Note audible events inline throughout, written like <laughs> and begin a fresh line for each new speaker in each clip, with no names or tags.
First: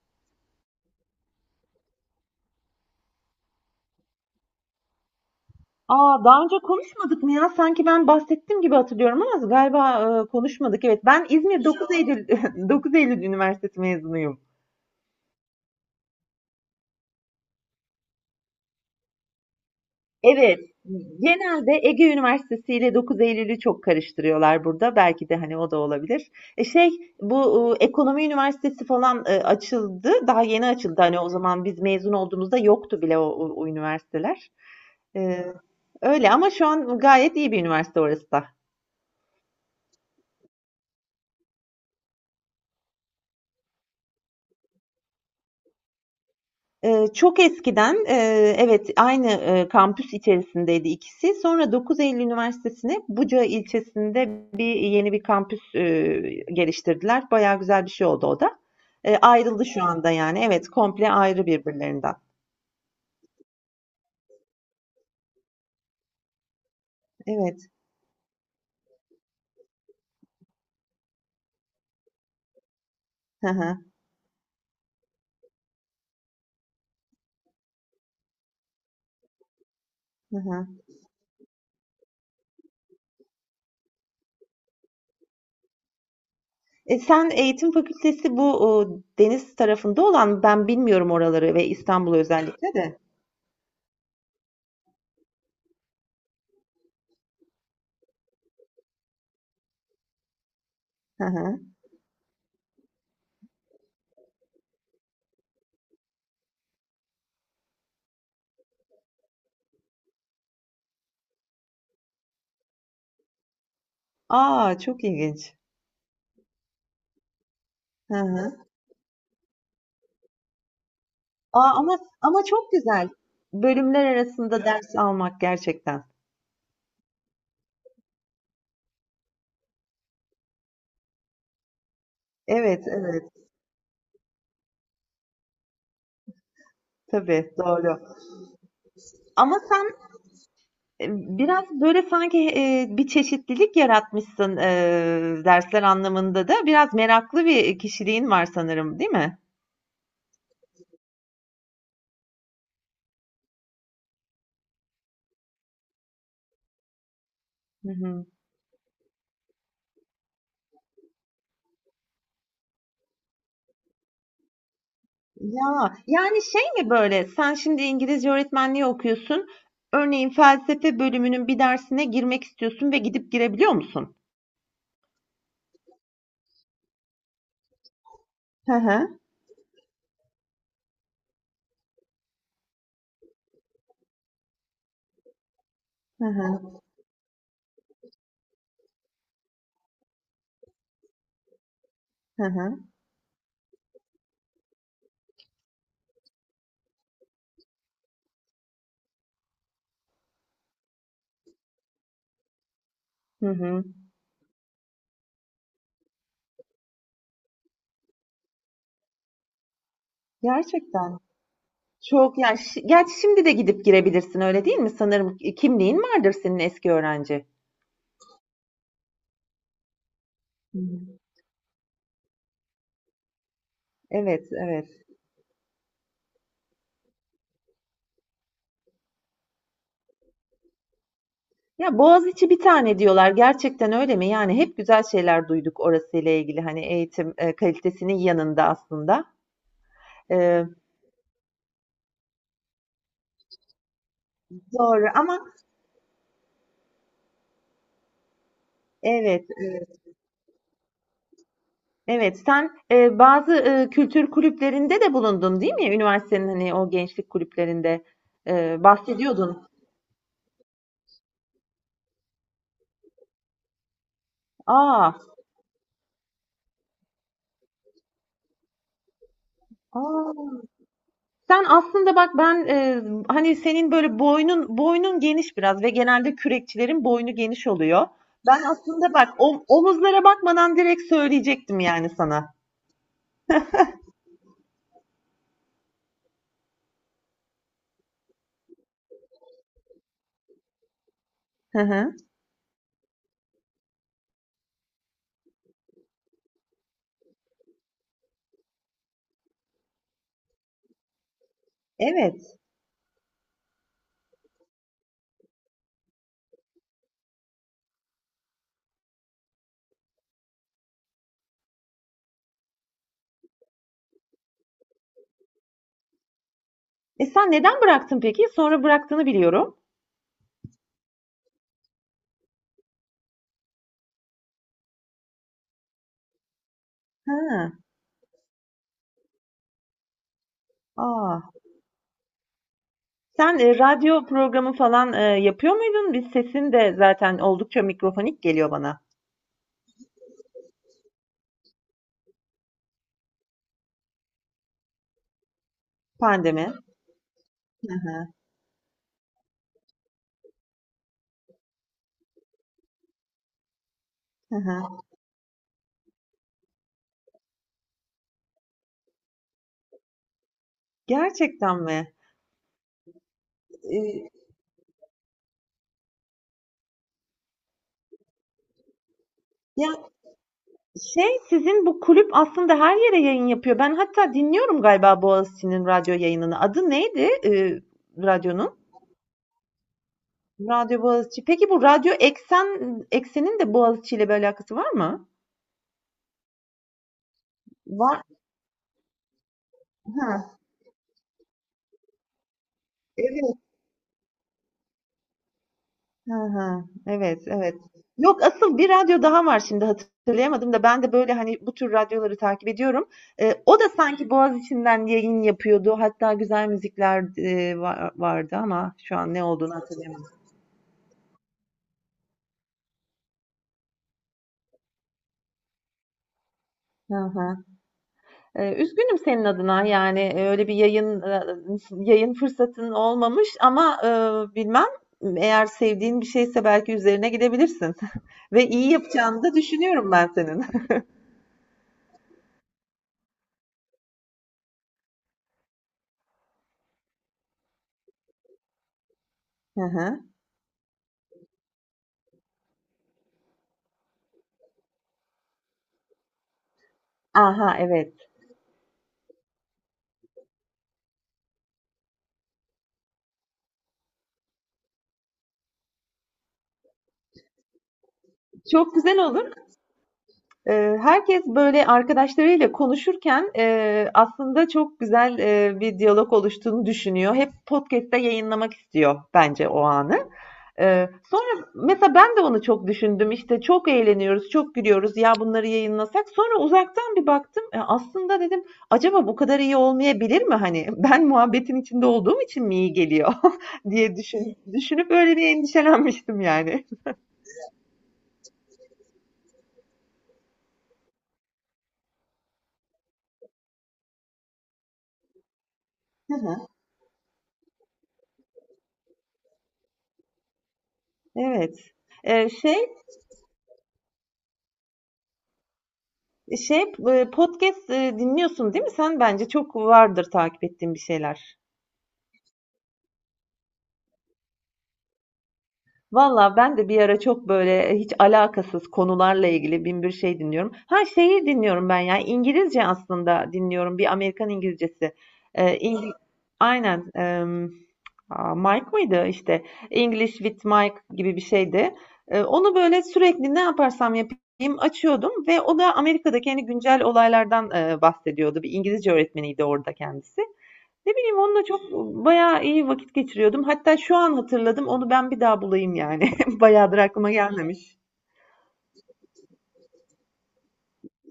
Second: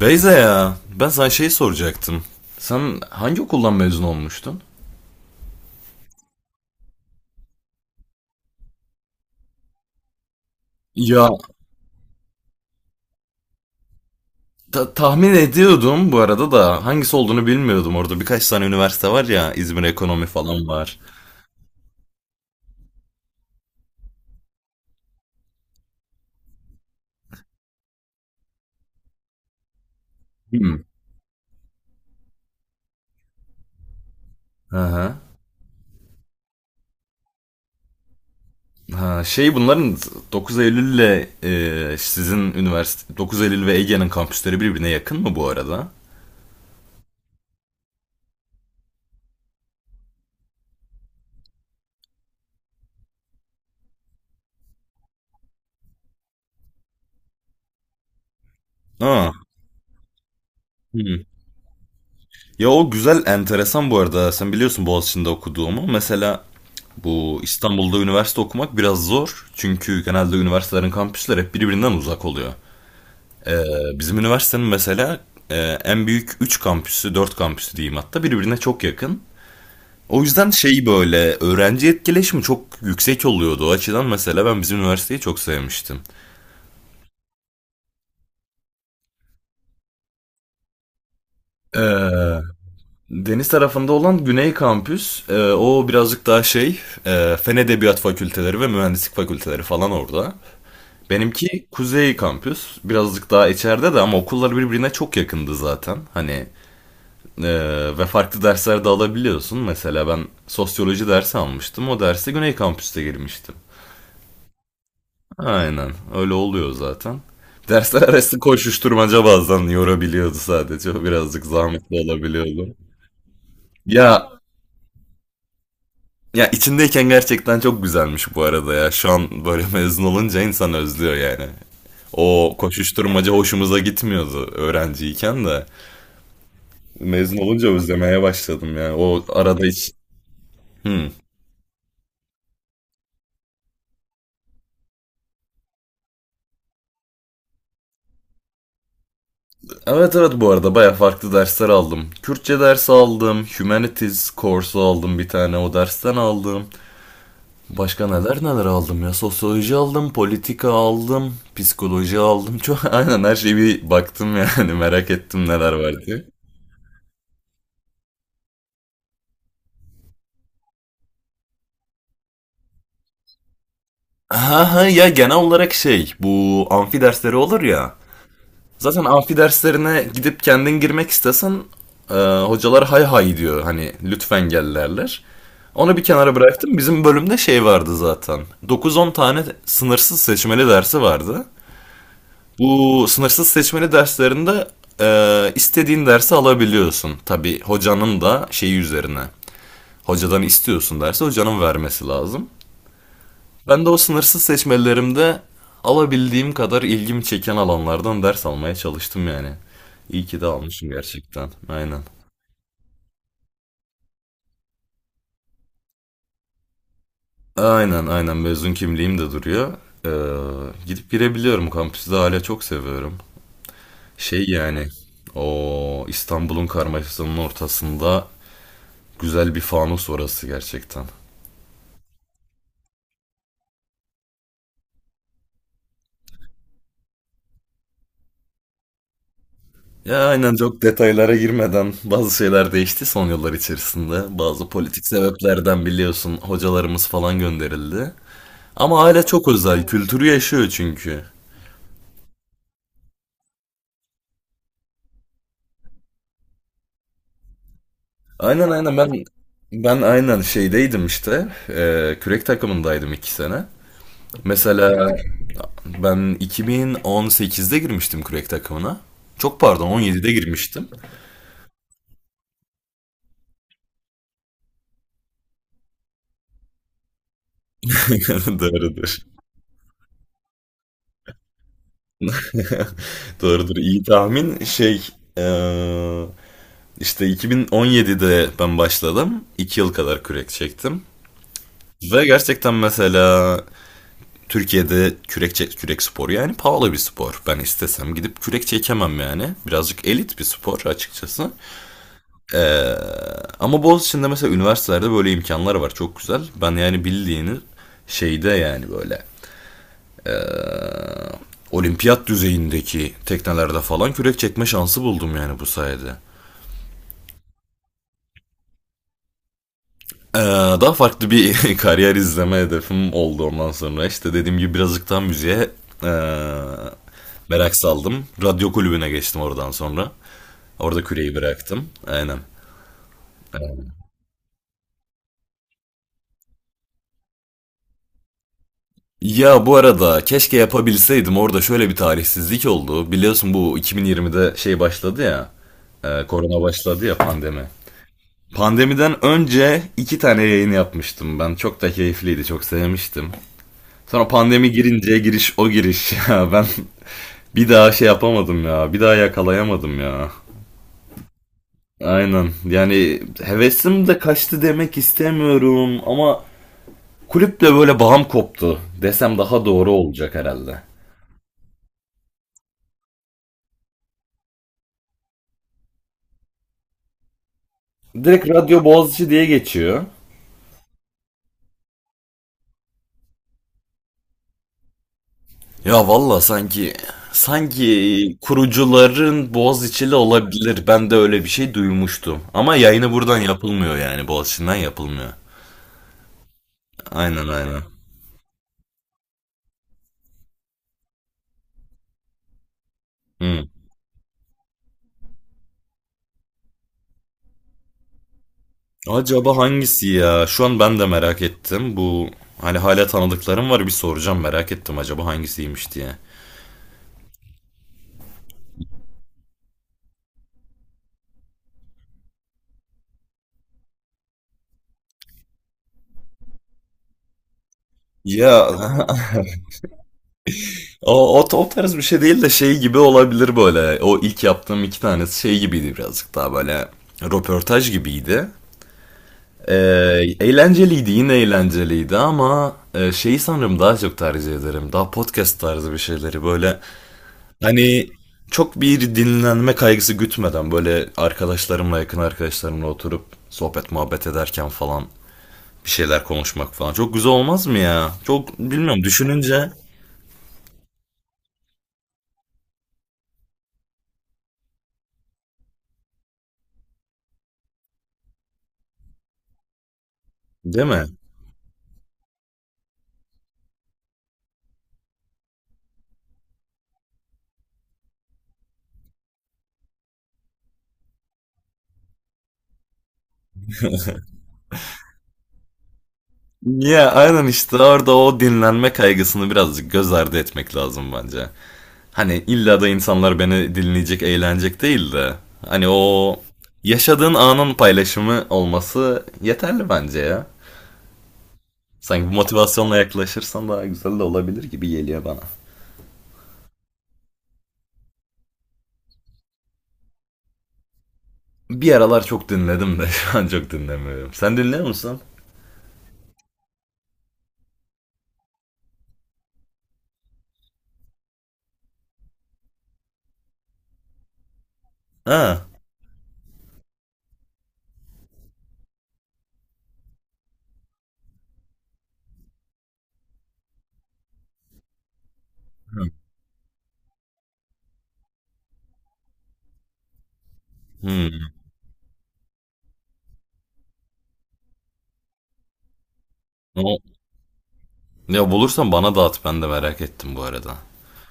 Beyza ya, ben sana şey soracaktım. Sen hangi okuldan mezun olmuştun?
Aa, daha önce konuşmadık mı ya? Sanki ben bahsettim gibi hatırlıyorum ama galiba konuşmadık. Evet, ben
Ya,
İzmir 9 Eylül <laughs> 9 Eylül Üniversitesi mezunuyum.
tahmin ediyordum bu arada, da hangisi olduğunu bilmiyordum. Orada birkaç tane üniversite var ya, İzmir Ekonomi
Evet,
falan var.
genelde Ege Üniversitesi ile 9 Eylül'ü çok karıştırıyorlar burada. Belki de hani o da olabilir. E şey, bu Ekonomi Üniversitesi falan açıldı. Daha yeni
Hmm.
açıldı. Hani o zaman biz mezun olduğumuzda yoktu bile o üniversiteler.
Aha.
E, öyle ama şu an gayet iyi bir üniversite orası da.
Ha, şey bunların 9 Eylül ile e, sizin üniversite 9 Eylül ve Ege'nin kampüsleri birbirine yakın mı bu arada?
Çok eskiden, evet, aynı, kampüs içerisindeydi ikisi. Sonra 9 Eylül Üniversitesi'ne Buca ilçesinde bir yeni bir kampüs, geliştirdiler. Bayağı güzel bir şey oldu o da. Eee,
Aa.
ayrıldı şu anda yani. Evet, komple
Hmm.
ayrı birbirlerinden.
Ya, o güzel, enteresan bu arada. Sen biliyorsun Boğaziçi'nde okuduğumu. Mesela bu
Evet.
İstanbul'da üniversite okumak biraz zor. Çünkü genelde üniversitelerin kampüsleri hep birbirinden uzak oluyor.
Hı
Ee,
hı.
Bizim üniversitenin mesela, e, en büyük 3 kampüsü, 4 kampüsü diyeyim hatta, birbirine çok yakın. O
Hı
yüzden
hı.
şey, böyle öğrenci etkileşimi çok yüksek oluyordu. O açıdan mesela ben bizim üniversiteyi çok sevmiştim.
Sen eğitim fakültesi bu, deniz tarafında olan, ben bilmiyorum oraları ve
Ee,
İstanbul'u özellikle de.
Deniz tarafında olan Güney Kampüs, o birazcık daha şey, Fen Edebiyat Fakülteleri ve Mühendislik Fakülteleri falan orada.
Hı hı.
Benimki Kuzey Kampüs, birazcık daha içeride de, ama okullar birbirine çok yakındı zaten. Hani, e, ve farklı dersler de alabiliyorsun. Mesela ben sosyoloji dersi almıştım, o derse Güney Kampüs'te girmiştim.
A! Çok ilginç.
Aynen, öyle oluyor zaten. Dersler
Hı
arası
hı.
koşuşturmaca bazen yorabiliyordu sadece, o birazcık
Aa, ama
zahmetli
ama çok
olabiliyordu.
güzel. Bölümler
Ya
arasında evet, ders almak gerçekten.
Ya içindeyken gerçekten çok güzelmiş bu arada ya. Şu an böyle <laughs> mezun olunca insan özlüyor yani. O
Evet, evet.
koşuşturmaca hoşumuza gitmiyordu öğrenciyken de. Mezun
Tabii,
olunca
doğru.
özlemeye başladım ya. O
Ama
arada
sen
hiç...
e,
Hmm.
biraz böyle sanki bir çeşitlilik yaratmışsın dersler anlamında da. Biraz meraklı bir kişiliğin var sanırım, değil mi?
Evet, evet, bu arada baya farklı dersler aldım. Kürtçe dersi aldım, Humanities kursu aldım, bir tane o dersten aldım.
Hı
Başka
hı.
neler neler aldım ya. Sosyoloji aldım, politika aldım, psikoloji aldım. Çok <laughs> aynen, her şeyi bir baktım yani, <laughs> merak ettim neler var
Ya,
diye.
yani şey mi böyle? Sen şimdi İngilizce öğretmenliği okuyorsun. Örneğin felsefe bölümünün bir dersine girmek istiyorsun ve gidip girebiliyor musun?
Ha ha, ya genel olarak şey, bu amfi dersleri olur ya.
Hı
Zaten
hı,
amfi derslerine gidip kendin girmek istesen, e, hocalar hay hay diyor, hani lütfen gel derler. Onu bir
hı
kenara bıraktım.
hı,
Bizim bölümde şey vardı zaten. Dokuz on tane sınırsız seçmeli dersi vardı.
hı hı,
Bu sınırsız seçmeli derslerinde istediğin dersi alabiliyorsun. Tabii hocanın da şeyi üzerine. Hocadan istiyorsun, dersi hocanın vermesi lazım.
hı hı.
Ben de o sınırsız seçmelerimde alabildiğim kadar ilgimi çeken alanlardan ders almaya çalıştım yani. İyi ki de almışım
Gerçekten.
gerçekten. Aynen.
Çok yani gerçi şimdi de gidip girebilirsin öyle değil mi? Sanırım kimliğin vardır senin eski öğrenci.
Aynen, aynen, mezun kimliğim de duruyor. Gidip
Hımm.
girebiliyorum, kampüsü de hala çok seviyorum. Şey
Evet,
yani,
evet.
o İstanbul'un karmaşasının ortasında güzel bir fanus orası gerçekten.
Ya, Boğaziçi bir tane diyorlar. Gerçekten öyle mi? Yani hep güzel şeyler duyduk orasıyla ilgili, hani, eğitim, kalitesinin yanında aslında.
Ya aynen,
Eee,
çok detaylara girmeden bazı şeyler değişti son yıllar içerisinde. Bazı
doğru
politik
ama
sebeplerden biliyorsun, hocalarımız falan gönderildi. Ama aile
evet,
çok özel.
evet,
Kültürü yaşıyor çünkü.
evet. Sen, bazı, kültür kulüplerinde de bulundun değil mi? Üniversitenin, hani, o gençlik kulüplerinde,
Aynen, aynen, ben
bahsediyordun.
ben aynen şeydeydim işte. Kürek takımındaydım 2 sene.
Aa.
Mesela ben 2018'de girmiştim kürek takımına. Çok pardon,
A!
17'de girmiştim.
Sen aslında bak ben, hani, senin böyle boynun geniş biraz ve genelde kürekçilerin boynu geniş oluyor.
<laughs>
Ben aslında
Doğrudur.
bak omuzlara bakmadan direkt söyleyecektim yani sana.
<laughs> Doğrudur. İyi tahmin. Şey, eee, işte 2017'de ben başladım. 2 yıl kadar kürek çektim.
Hı hı.
Ve gerçekten mesela Türkiye'de kürek, kürek sporu yani pahalı bir spor. Ben istesem gidip kürek çekemem yani. Birazcık elit bir spor açıkçası.
Evet.
Ama Boğaziçi'nde mesela üniversitelerde böyle imkanlar var. Çok güzel. Ben yani bildiğini şeyde yani, böyle olimpiyat düzeyindeki teknelerde falan kürek çekme şansı buldum yani bu sayede.
Sen neden bıraktın peki? Sonra bıraktığını biliyorum.
Ee, Daha farklı bir <laughs> kariyer izleme hedefim oldu ondan sonra. İşte dediğim gibi birazcık daha müziğe ee, merak
Ha.
saldım. Radyo kulübüne geçtim oradan sonra. Orada küreyi
A!
bıraktım. Aynen.
Sen,
Aynen.
radyo programı falan, yapıyor muydun? Biz sesin de zaten oldukça mikrofonik geliyor bana.
Ya bu arada keşke yapabilseydim, orada şöyle bir talihsizlik oldu. Biliyorsun bu 2020'de şey başladı ya. Korona
Pandemi.
başladı ya, pandemi. Pandemiden önce iki tane yayın yapmıştım ben. Çok da keyifliydi, çok sevmiştim. Sonra
Hı
pandemi
hı.
girince giriş o giriş, <laughs> ya ben bir daha şey yapamadım ya, bir daha yakalayamadım ya.
Gerçekten mi?
Aynen yani, hevesim de
Eee,
kaçtı demek istemiyorum, ama kulüple böyle bağım koptu desem daha doğru
ya
olacak herhalde.
şey, sizin bu kulüp aslında her yere yayın yapıyor. Ben hatta dinliyorum galiba Boğaziçi'nin radyo yayınını. Adı neydi,
Direkt
radyonun?
Radyo Boğaziçi diye geçiyor.
Radyo Boğaziçi. Peki bu Radyo Eksen'in de Boğaziçi ile bir alakası var mı?
Ya valla, sanki
Var.
sanki kurucuların Boğaziçi'li
Ha,
olabilir. Ben de öyle bir şey duymuştum. Ama yayını buradan
evet.
yapılmıyor, yani Boğaziçi'nden yapılmıyor.
Ha, ha. Evet,
Aynen,
evet.
aynen.
Yok, asıl bir radyo daha var, şimdi hatırlayamadım da ben de böyle hani bu tür radyoları takip ediyorum. Eee,
Hı.
o da sanki Boğaziçi'nden yayın yapıyordu. Hatta güzel müzikler vardı ama şu an ne
Acaba
olduğunu
hangisi
hatırlayamadım.
ya? Şu an ben de merak ettim. Bu, hani hala tanıdıklarım var, bir soracağım, merak ettim acaba hangisiymiş diye.
Hı hı. Üzgünüm senin adına, yani, öyle bir yayın, yayın fırsatın olmamış ama, bilmem, eğer sevdiğin bir şeyse belki üzerine gidebilirsin <laughs>
Ya,
ve iyi yapacağını da düşünüyorum ben senin. <laughs>
<laughs> o tarz bir şey değil de, şey gibi olabilir böyle. O ilk yaptığım iki tanesi şey gibiydi, birazcık daha böyle röportaj gibiydi. Ee,
Hı hı.
Eğlenceliydi, yine eğlenceliydi ama, şeyi sanırım daha çok tercih ederim. Daha podcast tarzı bir şeyleri böyle.
Aha,
Hani
evet.
çok bir dinlenme kaygısı gütmeden, böyle arkadaşlarımla, yakın arkadaşlarımla oturup sohbet muhabbet ederken falan bir şeyler konuşmak falan çok güzel olmaz mı ya? Çok
Çok
bilmiyorum,
güzel olur.
düşününce,
Herkes, böyle, arkadaşlarıyla konuşurken, aslında çok güzel, bir diyalog oluştuğunu düşünüyor. Hep podcast'te yayınlamak istiyor bence o anı.
değil mi?
Sonra mesela ben de onu çok düşündüm. İşte çok eğleniyoruz, çok gülüyoruz. Ya bunları yayınlasak. Sonra uzaktan bir baktım. Aslında dedim acaba bu kadar iyi olmayabilir mi? Hani <laughs> ben muhabbetin içinde olduğum için mi iyi geliyor <laughs> diye düşünüp öyle bir endişelenmiştim yani.
Ya aynen, işte orada o dinlenme kaygısını birazcık göz ardı etmek lazım bence. Hani illa da insanlar beni dinleyecek, eğlenecek değil de, hani
Hı
o
hı.
yaşadığın anın paylaşımı olması yeterli bence ya.
Evet.
Sanki bu
Eee, şey
motivasyonla yaklaşırsan daha güzel de olabilir gibi geliyor bana.
şey podcast dinliyorsun değil mi? Sen bence çok vardır takip ettiğin bir şeyler.
Bir aralar çok dinledim de, <laughs> şu an çok dinlemiyorum. Sen dinliyor musun?
Valla ben de bir ara çok böyle hiç alakasız konularla ilgili bin bir şey dinliyorum. Ha şeyi dinliyorum ben ya, İngilizce aslında dinliyorum, bir Amerikan İngilizcesi.
Ha.
Ee, İngi- Aynen. Mike mıydı işte, English with Mike gibi bir şeydi. Onu böyle sürekli ne yaparsam yapayım açıyordum ve o da Amerika'daki hani güncel olaylardan bahsediyordu. Bir İngilizce öğretmeniydi orada kendisi. Ne bileyim
Hmm.
onunla çok bayağı iyi vakit geçiriyordum. Hatta şu an hatırladım. Onu ben bir daha bulayım yani. <laughs> Bayağıdır
O-
aklıma gelmemiş.
Ya bulursan bana dağıt, ben de merak ettim bu arada.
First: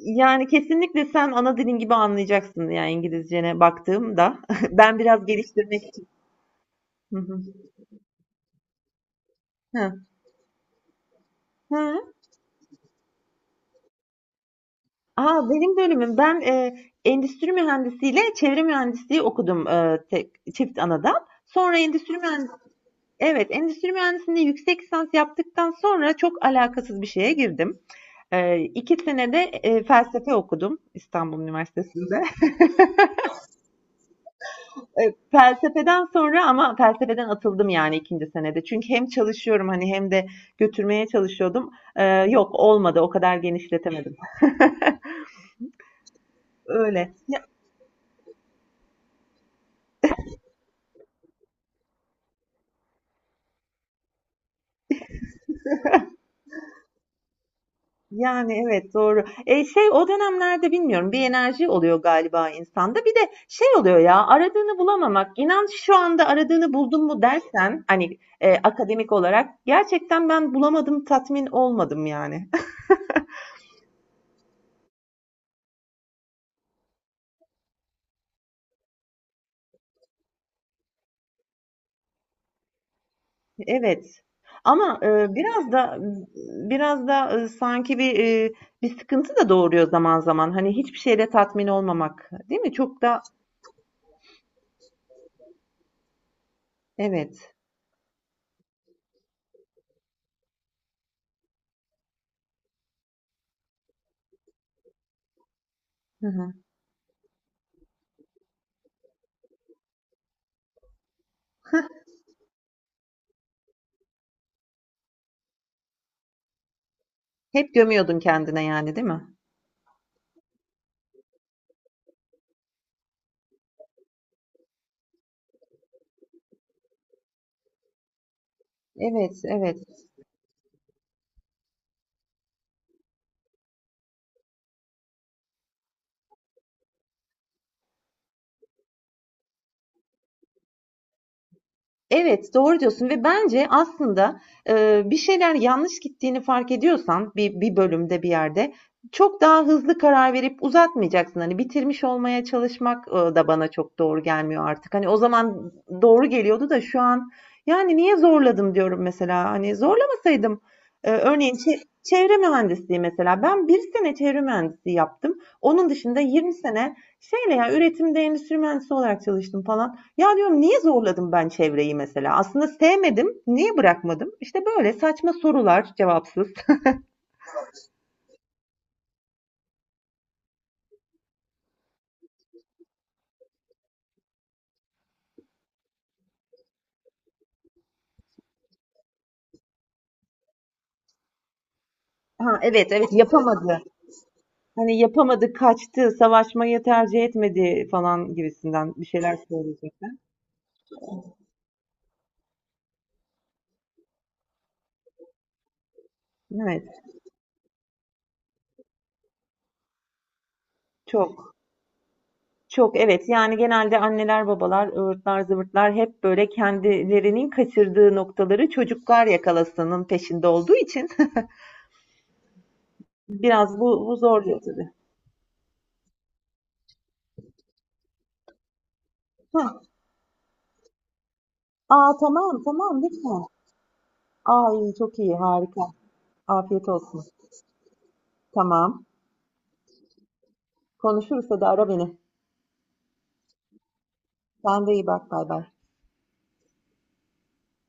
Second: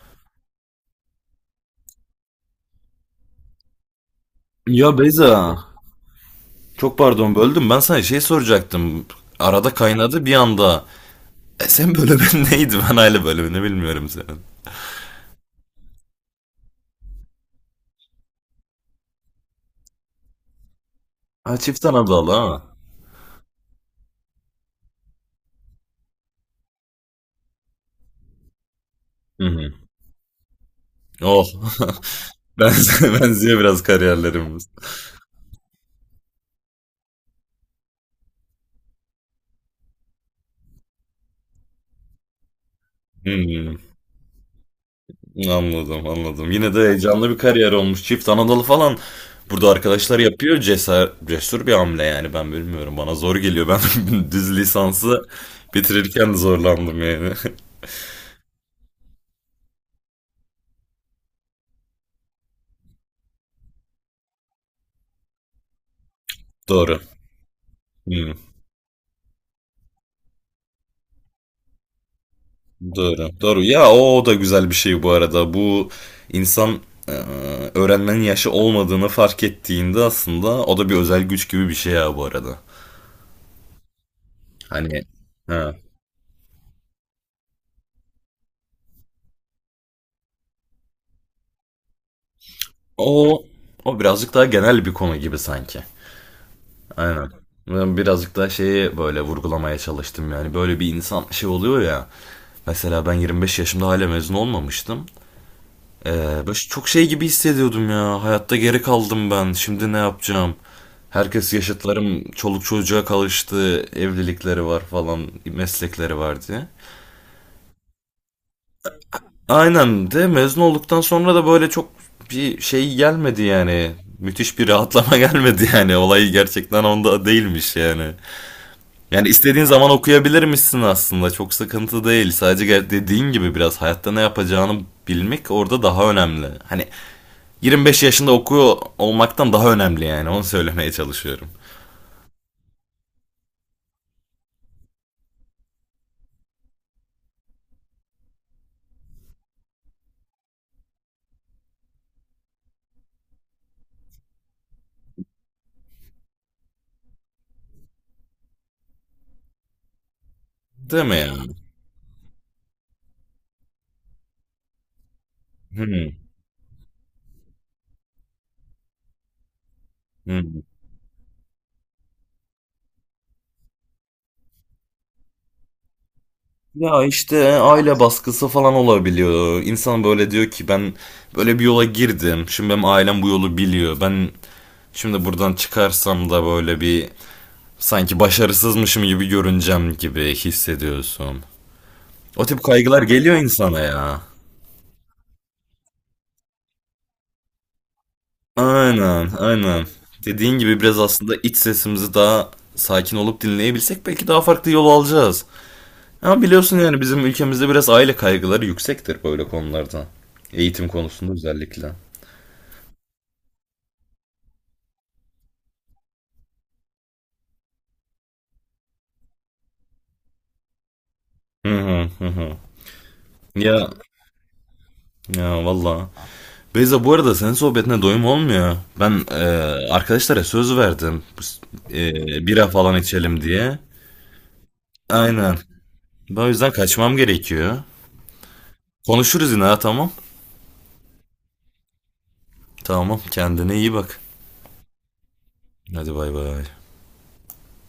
Yani kesinlikle sen ana dilin gibi anlayacaksın yani, İngilizcene baktığımda. <laughs>
Ya
Ben biraz
Beyza.
geliştirmek için.
Çok
Hı
pardon
hı.
böldüm, ben sana şey soracaktım. Arada
Hı.
kaynadı bir anda. Sen
Hı.
bölümün <laughs> neydi? Ben aile bölümünü bilmiyorum senin.
Aa, benim bölümüm. Ben endüstri mühendisiyle çevre mühendisliği okudum, tek, çift anadan.
Ha,
Sonra
çift Anadolu ha.
evet, endüstri mühendisliğinde yüksek lisans yaptıktan sonra çok alakasız bir şeye girdim. Eee, sene
Hı
de,
hı.
felsefe okudum İstanbul
Oh. <laughs>
Üniversitesi'nde. <laughs>
Ben Benziyor biraz kariyerlerimiz.
Felsefeden sonra ama felsefeden atıldım yani, 2. senede. Çünkü hem çalışıyorum hani hem de götürmeye çalışıyordum. Yok, olmadı, o
Hı
kadar
hı.
genişletemedim.
Anladım, anladım. Yine de
Öyle.
heyecanlı bir kariyer olmuş. Çift Anadolu falan burada arkadaşlar yapıyor. Cesur, cesur bir hamle yani, ben bilmiyorum. Bana zor geliyor. Ben <laughs> düz lisansı bitirirken de zorlandım yani.
Yani evet, doğru. Şey o dönemlerde bilmiyorum, bir enerji oluyor galiba insanda. Bir de şey oluyor ya, aradığını bulamamak. İnan şu anda
<laughs>
aradığını
Doğru.
buldun mu dersen, hani
Hmm,
akademik olarak gerçekten ben bulamadım, tatmin olmadım yani.
doğru. Doğru. Ya, o, o da güzel bir şey bu arada. Bu insan, e, öğrenmenin yaşı olmadığını fark ettiğinde aslında o da bir özel güç gibi bir şey ya bu arada.
Evet. Ama,
Hani
biraz
ha.
da biraz da, ııı, sanki bir, bir sıkıntı da doğuruyor zaman zaman. Hani, hiçbir şeyle tatmin olmamak, değil mi? Çok da.
O o birazcık daha genel bir konu gibi sanki. Aynen.
Evet.
Ben birazcık da şeyi böyle vurgulamaya çalıştım yani. Böyle bir insan şey oluyor ya. Mesela ben 25 yaşımda hala mezun olmamıştım. Ee,
Hı
Böyle
hı.
çok şey gibi hissediyordum ya. Hayatta geri kaldım ben. Şimdi ne yapacağım? Herkes yaşıtlarım çoluk çocuğa kalıştı. Evlilikleri var falan. Meslekleri var diye.
Hep gömüyordun kendine yani, değil mi?
Aynen, de mezun olduktan sonra da böyle çok bir şey gelmedi yani. Müthiş bir rahatlama <laughs> gelmedi yani. Olay gerçekten onda değilmiş yani. Yani
Evet,
istediğin
evet.
zaman okuyabilirmişsin aslında. Çok sıkıntı değil. Sadece dediğin gibi biraz hayatta ne yapacağını bilmek orada daha önemli. Hani 25 yaşında okuyor olmaktan daha önemli yani. Onu söylemeye çalışıyorum.
Evet, doğru diyorsun ve bence aslında, bir şeyler yanlış gittiğini fark ediyorsan bir bölümde, bir yerde çok daha hızlı karar verip uzatmayacaksın. Hani bitirmiş olmaya çalışmak, da bana çok doğru gelmiyor artık. Hani o zaman doğru geliyordu da şu an, yani, niye zorladım diyorum mesela. Hani zorlamasaydım,
Değil mi ya?
örneğin çevre mühendisliği mesela. Ben bir sene çevre mühendisliği yaptım. Onun
Hmm,
dışında 20 sene şeyle ya, üretimde endüstri mühendisi olarak çalıştım falan. Ya
hmm.
diyorum niye zorladım ben çevreyi mesela? Aslında sevmedim. Niye bırakmadım? İşte böyle saçma sorular cevapsız.
Ya işte aile baskısı falan olabiliyor. İnsan böyle diyor ki ben böyle bir yola girdim. Şimdi benim ailem bu yolu biliyor. Ben şimdi buradan çıkarsam da böyle bir sanki başarısızmışım gibi görüneceğim gibi hissediyorsun. O
Ha
tip
evet,
kaygılar
evet,
geliyor
yapamadı.
insana ya.
Hani yapamadı, kaçtı, savaşmayı tercih etmedi falan gibisinden bir
Aynen,
şeyler
aynen.
söyleyecek.
Dediğin gibi biraz aslında iç sesimizi daha sakin olup dinleyebilsek belki daha farklı yol alacağız. Ama biliyorsun
Evet,
yani bizim ülkemizde biraz aile kaygıları yüksektir böyle konularda. Eğitim konusunda
çok
özellikle.
çok evet, yani genelde anneler babalar ıvırtlar zıvırtlar hep böyle kendilerinin kaçırdığı noktaları çocuklar yakalasının peşinde olduğu için
Hı hı hı hı.
<laughs> biraz
Ya
bu zorluyor tabii.
ya valla. Beyza bu arada senin sohbetine doyum olmuyor. Ben,
Heh.
arkadaşlara söz verdim.
Aa,
E,
tamam,
Bira
tamam,
falan içelim
lütfen.
diye.
Ay, çok iyi,
Aynen.
harika.
Ben o yüzden
Afiyet
kaçmam
olsun.
gerekiyor.
Tamam.
Konuşuruz yine ha, tamam.
Konuşuruz, hadi ara beni.
Tamam, kendine iyi bak.
Sen de iyi bak. Bay bay.
Hadi bay bay.